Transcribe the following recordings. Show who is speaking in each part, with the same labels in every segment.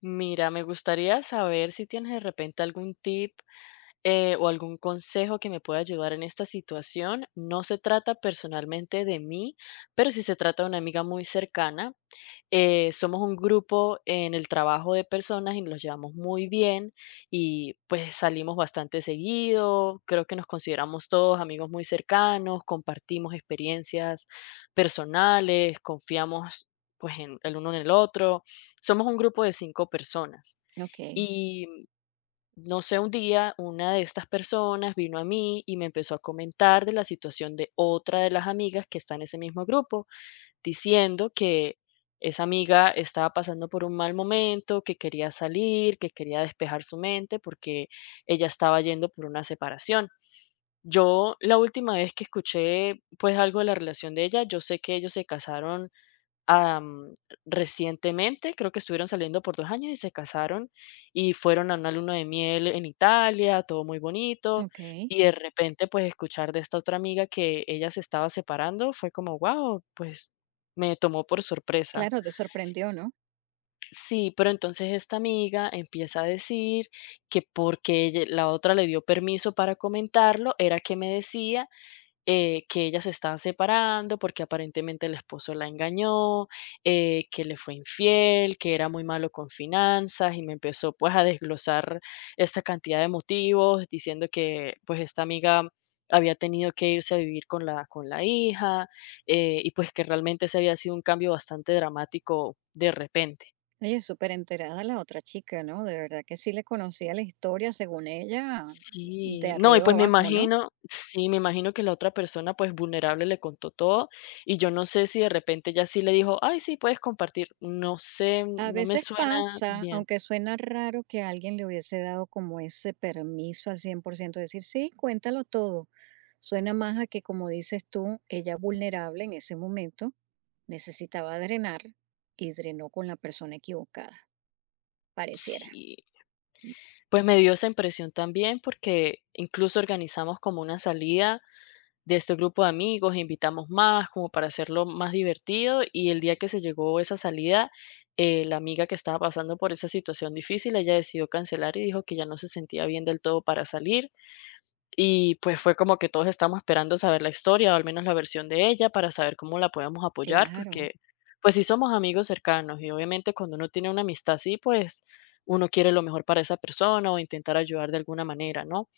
Speaker 1: Mira, me gustaría saber si tienes de repente algún tip o algún consejo que me pueda ayudar en esta situación. No se trata personalmente de mí, pero sí se trata de una amiga muy cercana. Somos un grupo en el trabajo de personas y nos llevamos muy bien y pues salimos bastante seguido. Creo que nos consideramos todos amigos muy cercanos, compartimos experiencias personales, confiamos pues en el uno en el otro. Somos un grupo de cinco personas.
Speaker 2: Okey,
Speaker 1: No sé, un día una de estas personas vino a mí y me empezó a comentar de la situación de otra de las amigas que está en ese mismo grupo, diciendo que esa amiga estaba pasando por un mal momento, que quería salir, que quería despejar su mente porque ella estaba yendo por una separación. Yo la última vez que escuché pues algo de la relación de ella, yo sé que ellos se casaron am, recientemente, creo que estuvieron saliendo por 2 años y se casaron, y fueron a una luna de miel en Italia, todo muy bonito,
Speaker 2: okey.
Speaker 1: y de repente, pues, escuchar de esta otra amiga que ella se estaba separando fue como, guau, pues, me tomó por sorpresa.
Speaker 2: Claro, te sorprendió, ¿no?
Speaker 1: Sí, pero entonces esta amiga empieza a decir que porque ella la otra le dio permiso para comentarlo, era que me decía que ellas se estaban separando porque aparentemente el esposo la engañó, que le fue infiel, que era muy malo con finanzas y me empezó pues a desglosar esta cantidad de motivos diciendo que pues esta amiga había tenido que irse a vivir con la hija, y pues que realmente ese había sido un cambio bastante dramático de repente.
Speaker 2: Oye, superenterada la otra chica, ¿no? De verdad que sí le conocía la historia, según ella, de
Speaker 1: Sí, no, y
Speaker 2: arriba
Speaker 1: pues me
Speaker 2: abajo, ¿no?
Speaker 1: imagino, sí, me imagino que la otra persona, pues vulnerable, le contó todo y yo no sé si de repente ya sí le dijo, ay, sí, puedes compartir, no sé,
Speaker 2: A
Speaker 1: no me
Speaker 2: veces
Speaker 1: suena
Speaker 2: pasa,
Speaker 1: bien.
Speaker 2: aunque suena raro que alguien le hubiese dado como ese permiso al 100%, decir: "Sí, cuéntalo todo". Suena más a que, como dices tú, ella vulnerable en ese momento, necesitaba drenar y drenó con la persona equivocada, pareciera.
Speaker 1: Sí, pues me dio esa impresión también porque incluso organizamos como una salida de este grupo de amigos, invitamos más como para hacerlo más divertido y el día que se llegó esa salida, la amiga que estaba pasando por esa situación difícil, ella decidió cancelar y dijo que ya no se sentía bien del todo para salir. Y pues fue como que todos estábamos esperando saber la historia, o al menos la versión de ella, para saber cómo la podíamos apoyar,
Speaker 2: Claro.
Speaker 1: porque pues sí somos amigos cercanos y obviamente cuando uno tiene una amistad así, pues uno quiere lo mejor para esa persona o intentar ayudar de alguna manera, ¿no?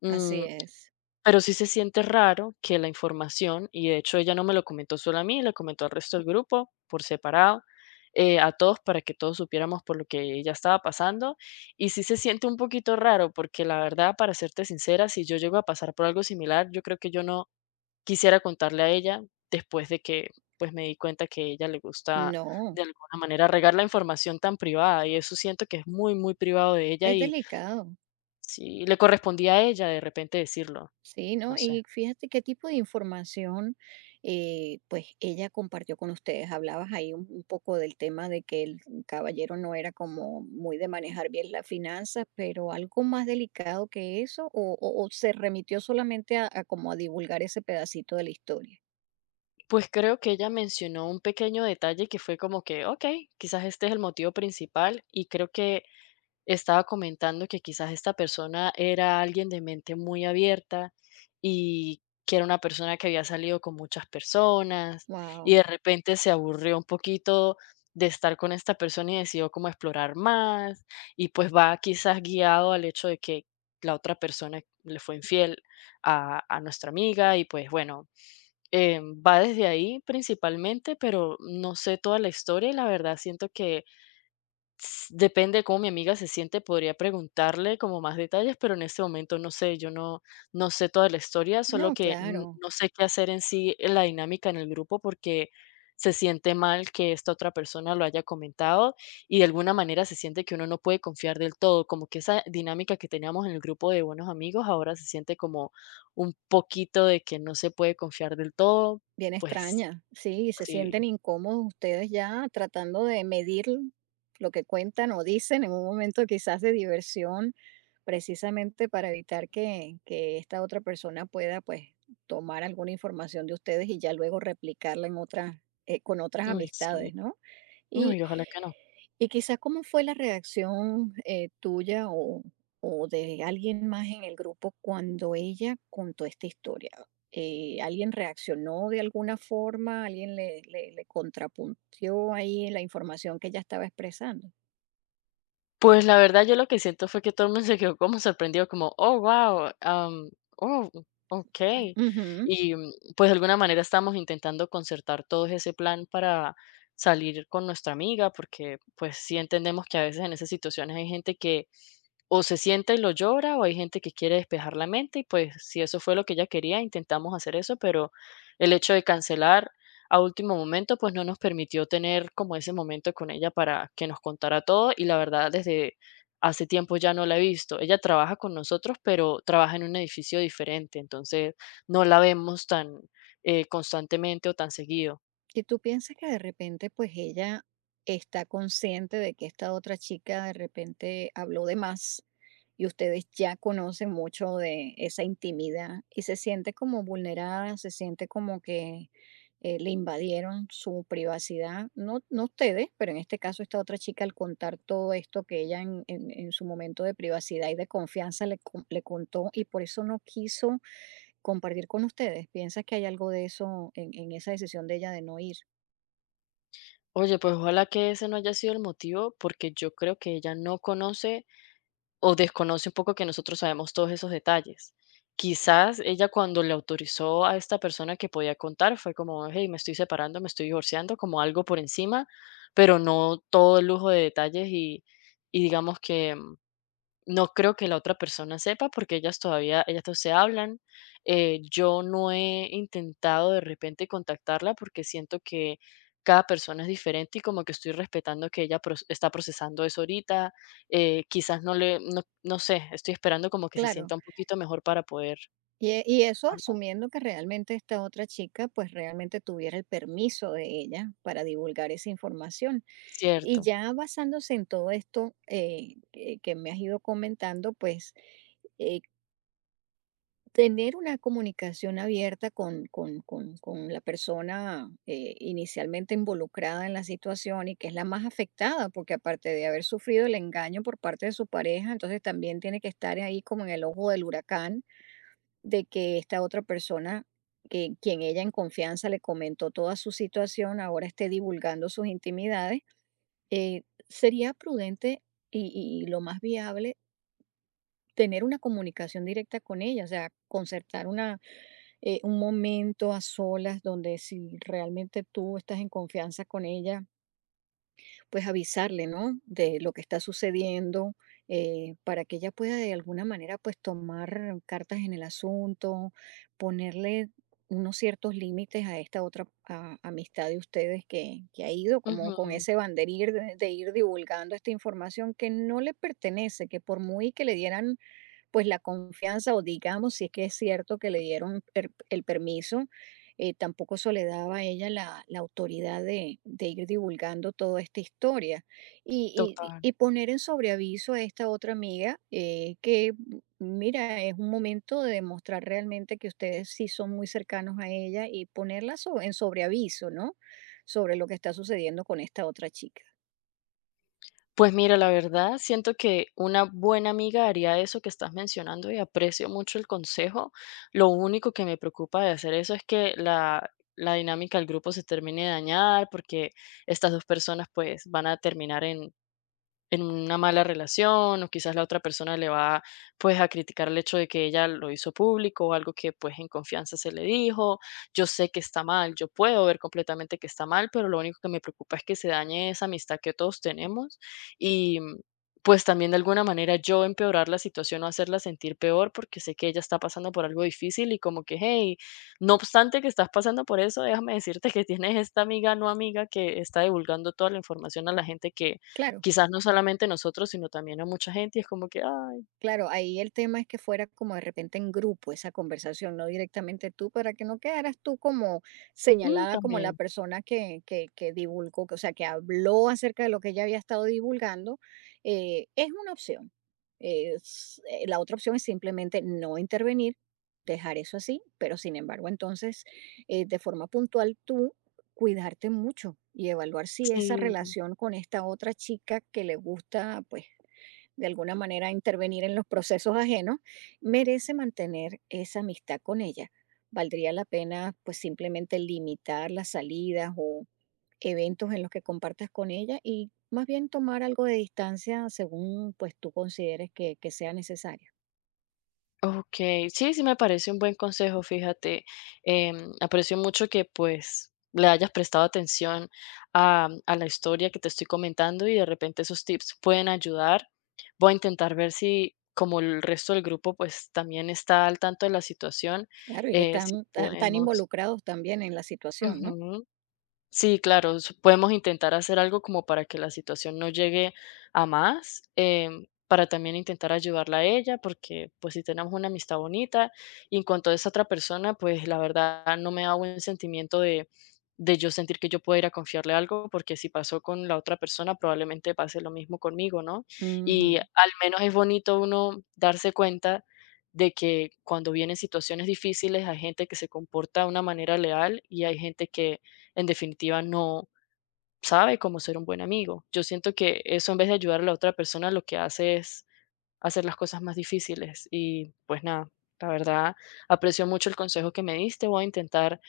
Speaker 1: Mm,
Speaker 2: Así es.
Speaker 1: pero sí se siente raro que la información, y de hecho ella no me lo comentó solo a mí, le comentó al resto del grupo por separado, a todos para que todos supiéramos por lo que ella estaba pasando. Y sí se siente un poquito raro porque la verdad, para serte sincera, si yo llego a pasar por algo similar, yo creo que yo no quisiera contarle a ella después de que pues me di cuenta que a ella le gusta
Speaker 2: No,
Speaker 1: de alguna manera regar la información tan privada y eso siento que es muy, muy privado de ella
Speaker 2: es
Speaker 1: y
Speaker 2: delicado.
Speaker 1: si le correspondía a ella de repente decirlo,
Speaker 2: Sí,
Speaker 1: no
Speaker 2: ¿no? Y
Speaker 1: sé.
Speaker 2: fíjate qué tipo de información, pues ella compartió con ustedes. Hablabas ahí un poco del tema de que el caballero no era como muy de manejar bien las finanzas, pero algo más delicado que eso, o se remitió solamente a como a divulgar ese pedacito de la historia.
Speaker 1: Pues creo que ella mencionó un pequeño detalle que fue como que, ok, quizás este es el motivo principal y creo que estaba comentando que quizás esta persona era alguien de mente muy abierta y que era una persona que había salido con muchas personas y
Speaker 2: Wow.
Speaker 1: de repente se aburrió un poquito de estar con esta persona y decidió como explorar más y pues va quizás guiado al hecho de que la otra persona le fue infiel a nuestra amiga y pues bueno, va desde ahí principalmente, pero no sé toda la historia y la verdad siento que S depende de cómo mi amiga se siente, podría preguntarle como más detalles, pero en este momento no sé, yo no sé toda la historia, solo
Speaker 2: No,
Speaker 1: que n
Speaker 2: claro.
Speaker 1: no sé qué hacer en sí en la dinámica en el grupo, porque se siente mal que esta otra persona lo haya comentado y de alguna manera se siente que uno no puede confiar del todo, como que esa dinámica que teníamos en el grupo de buenos amigos ahora se siente como un poquito de que no se puede confiar del todo,
Speaker 2: Bien
Speaker 1: pues
Speaker 2: extraña, sí, y se
Speaker 1: sí,
Speaker 2: sienten incómodos ustedes ya tratando de medir lo que cuentan o dicen en un momento quizás de diversión, precisamente para evitar que esta otra persona pueda pues tomar alguna información de ustedes y ya luego replicarla en otra, con otras
Speaker 1: sí,
Speaker 2: amistades, ¿no? Y
Speaker 1: uy, ojalá que no.
Speaker 2: y quizás, ¿cómo fue la reacción, tuya o de alguien más en el grupo cuando ella contó esta historia? ¿Alguien reaccionó de alguna forma? ¿Alguien le contrapuntió ahí la información que ella estaba expresando?
Speaker 1: Pues la verdad, yo lo que siento fue que todo el mundo se quedó como sorprendido, como, oh, wow, oh, ok.
Speaker 2: Ujú.
Speaker 1: Y pues de alguna manera estamos intentando concertar todo ese plan para salir con nuestra amiga, porque pues sí entendemos que a veces en esas situaciones hay gente que o se sienta y lo llora, o hay gente que quiere despejar la mente, y pues si eso fue lo que ella quería, intentamos hacer eso, pero el hecho de cancelar a último momento, pues no nos permitió tener como ese momento con ella para que nos contara todo y la verdad desde hace tiempo ya no la he visto. Ella trabaja con nosotros, pero trabaja en un edificio diferente, entonces no la vemos tan constantemente o tan seguido.
Speaker 2: ¿Y tú piensas que de repente, pues ella está consciente de que esta otra chica de repente habló de más y ustedes ya conocen mucho de esa intimidad y se siente como vulnerada, se siente como que le invadieron su privacidad? No, no ustedes, pero en este caso esta otra chica al contar todo esto que ella en su momento de privacidad y de confianza le contó y por eso no quiso compartir con ustedes. ¿Piensas que hay algo de eso en esa decisión de ella de no ir?
Speaker 1: Oye, pues ojalá que ese no haya sido el motivo, porque yo creo que ella no conoce o desconoce un poco que nosotros sabemos todos esos detalles. Quizás ella cuando le autorizó a esta persona que podía contar fue como, hey, me estoy separando, me estoy divorciando, como algo por encima, pero no todo el lujo de detalles y digamos que no creo que la otra persona sepa porque ellas todavía, ellas no se hablan. Yo no he intentado de repente contactarla porque siento que cada persona es diferente y como que estoy respetando que ella está procesando eso ahorita. Quizás no le, no, no sé, estoy esperando como que se
Speaker 2: Claro,
Speaker 1: sienta un poquito mejor para poder
Speaker 2: y, y eso
Speaker 1: hablar.
Speaker 2: asumiendo que realmente esta otra chica pues realmente tuviera el permiso de ella para divulgar esa información. Y
Speaker 1: Cierto.
Speaker 2: ya basándose en todo esto que me has ido comentando, pues eh, tener una comunicación abierta con, con la persona inicialmente involucrada en la situación y que es la más afectada, porque aparte de haber sufrido el engaño por parte de su pareja, entonces también tiene que estar ahí como en el ojo del huracán de que esta otra persona, que quien ella en confianza le comentó toda su situación, ahora esté divulgando sus intimidades, eh, sería prudente y, lo más viable tener una comunicación directa con ella, o sea, concertar una, un momento a solas donde si realmente tú estás en confianza con ella, pues avisarle, ¿no? De lo que está sucediendo, para que ella pueda de alguna manera pues tomar cartas en el asunto, ponerle unos ciertos límites a esta otra amistad de ustedes que ha ido como con
Speaker 1: Ujú.
Speaker 2: ese banderir de ir divulgando esta información que no le pertenece, que por muy que le dieran pues la confianza o digamos, si es que es cierto que le dieron el permiso, tampoco eso le daba a ella la, la autoridad de ir divulgando toda esta historia y,
Speaker 1: Total.
Speaker 2: y poner en sobreaviso a esta otra amiga que, mira, es un momento de demostrar realmente que ustedes sí son muy cercanos a ella y ponerla en sobreaviso, ¿no? Sobre lo que está sucediendo con esta otra chica.
Speaker 1: Pues mira, la verdad, siento que una buena amiga haría eso que estás mencionando y aprecio mucho el consejo. Lo único que me preocupa de hacer eso es que la dinámica del grupo se termine de dañar porque estas dos personas pues van a terminar en una mala relación o quizás la otra persona le va pues a criticar el hecho de que ella lo hizo público o algo que pues en confianza se le dijo. Yo sé que está mal, yo puedo ver completamente que está mal, pero lo único que me preocupa es que se dañe esa amistad que todos tenemos y pues también de alguna manera yo empeorar la situación o hacerla sentir peor porque sé que ella está pasando por algo difícil y como que, hey, no obstante que estás pasando por eso, déjame decirte que tienes esta amiga no amiga que está divulgando toda la información a la gente que
Speaker 2: Claro.
Speaker 1: quizás no solamente nosotros, sino también a mucha gente, y es como que: "Ay,
Speaker 2: Claro, ahí el tema es que fuera como de repente en grupo esa conversación, no directamente tú, para que no quedaras tú como
Speaker 1: mm,
Speaker 2: señalada como la
Speaker 1: también".
Speaker 2: persona que divulgó, o sea, que habló acerca de lo que ella había estado divulgando, es una opción. La otra opción es simplemente no intervenir, dejar eso así, pero sin embargo, entonces, de forma puntual tú cuidarte mucho y evaluar si esa
Speaker 1: Sí.
Speaker 2: relación con esta otra chica que le gusta, pues de alguna manera intervenir en los procesos ajenos, merece mantener esa amistad con ella. Valdría la pena pues simplemente limitar las salidas o eventos en los que compartas con ella y más bien tomar algo de distancia según pues tú consideres que sea necesario.
Speaker 1: Okey. Sí, sí me parece un buen consejo, fíjate. Aprecio mucho que, pues, le hayas prestado atención a la historia que te estoy comentando, y de repente esos tips pueden ayudar. Voy a intentar ver si, como el resto del grupo, pues, también está al tanto de la situación,
Speaker 2: Claro, y que
Speaker 1: si
Speaker 2: están tan
Speaker 1: podemos
Speaker 2: involucrados también en la situación, ¿no?
Speaker 1: Ujú. Sí, claro, podemos intentar hacer algo como para que la situación no llegue a más, para también intentar ayudarla a ella, porque pues si tenemos una amistad bonita y en cuanto a esa otra persona, pues la verdad no me da buen sentimiento de yo sentir que yo puedo ir a confiarle algo, porque si pasó con la otra persona, probablemente pase lo mismo conmigo, ¿no? Y
Speaker 2: Ujú.
Speaker 1: al menos es bonito uno darse cuenta de que cuando vienen situaciones difíciles hay gente que se comporta de una manera leal y hay gente que en definitiva no sabe cómo ser un buen amigo. Yo siento que eso en vez de ayudar a la otra persona lo que hace es hacer las cosas más difíciles y pues nada, la verdad aprecio mucho el consejo que me diste, voy a intentar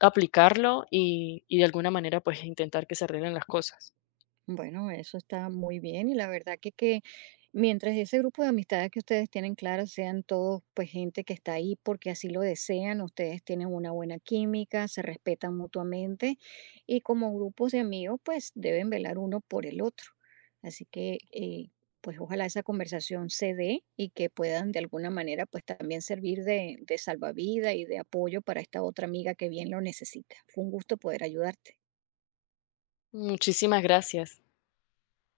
Speaker 1: aplicarlo y de alguna manera pues intentar que se arreglen las cosas.
Speaker 2: Bueno, eso está muy bien y la verdad que mientras ese grupo de amistades que ustedes tienen claras sean todos pues gente que está ahí porque así lo desean, ustedes tienen una buena química, se respetan mutuamente y como grupos de amigos pues deben velar uno por el otro. Así que pues ojalá esa conversación se dé y que puedan de alguna manera pues también servir de salvavidas y de apoyo para esta otra amiga que bien lo necesita. Fue un gusto poder ayudarte.
Speaker 1: Muchísimas gracias.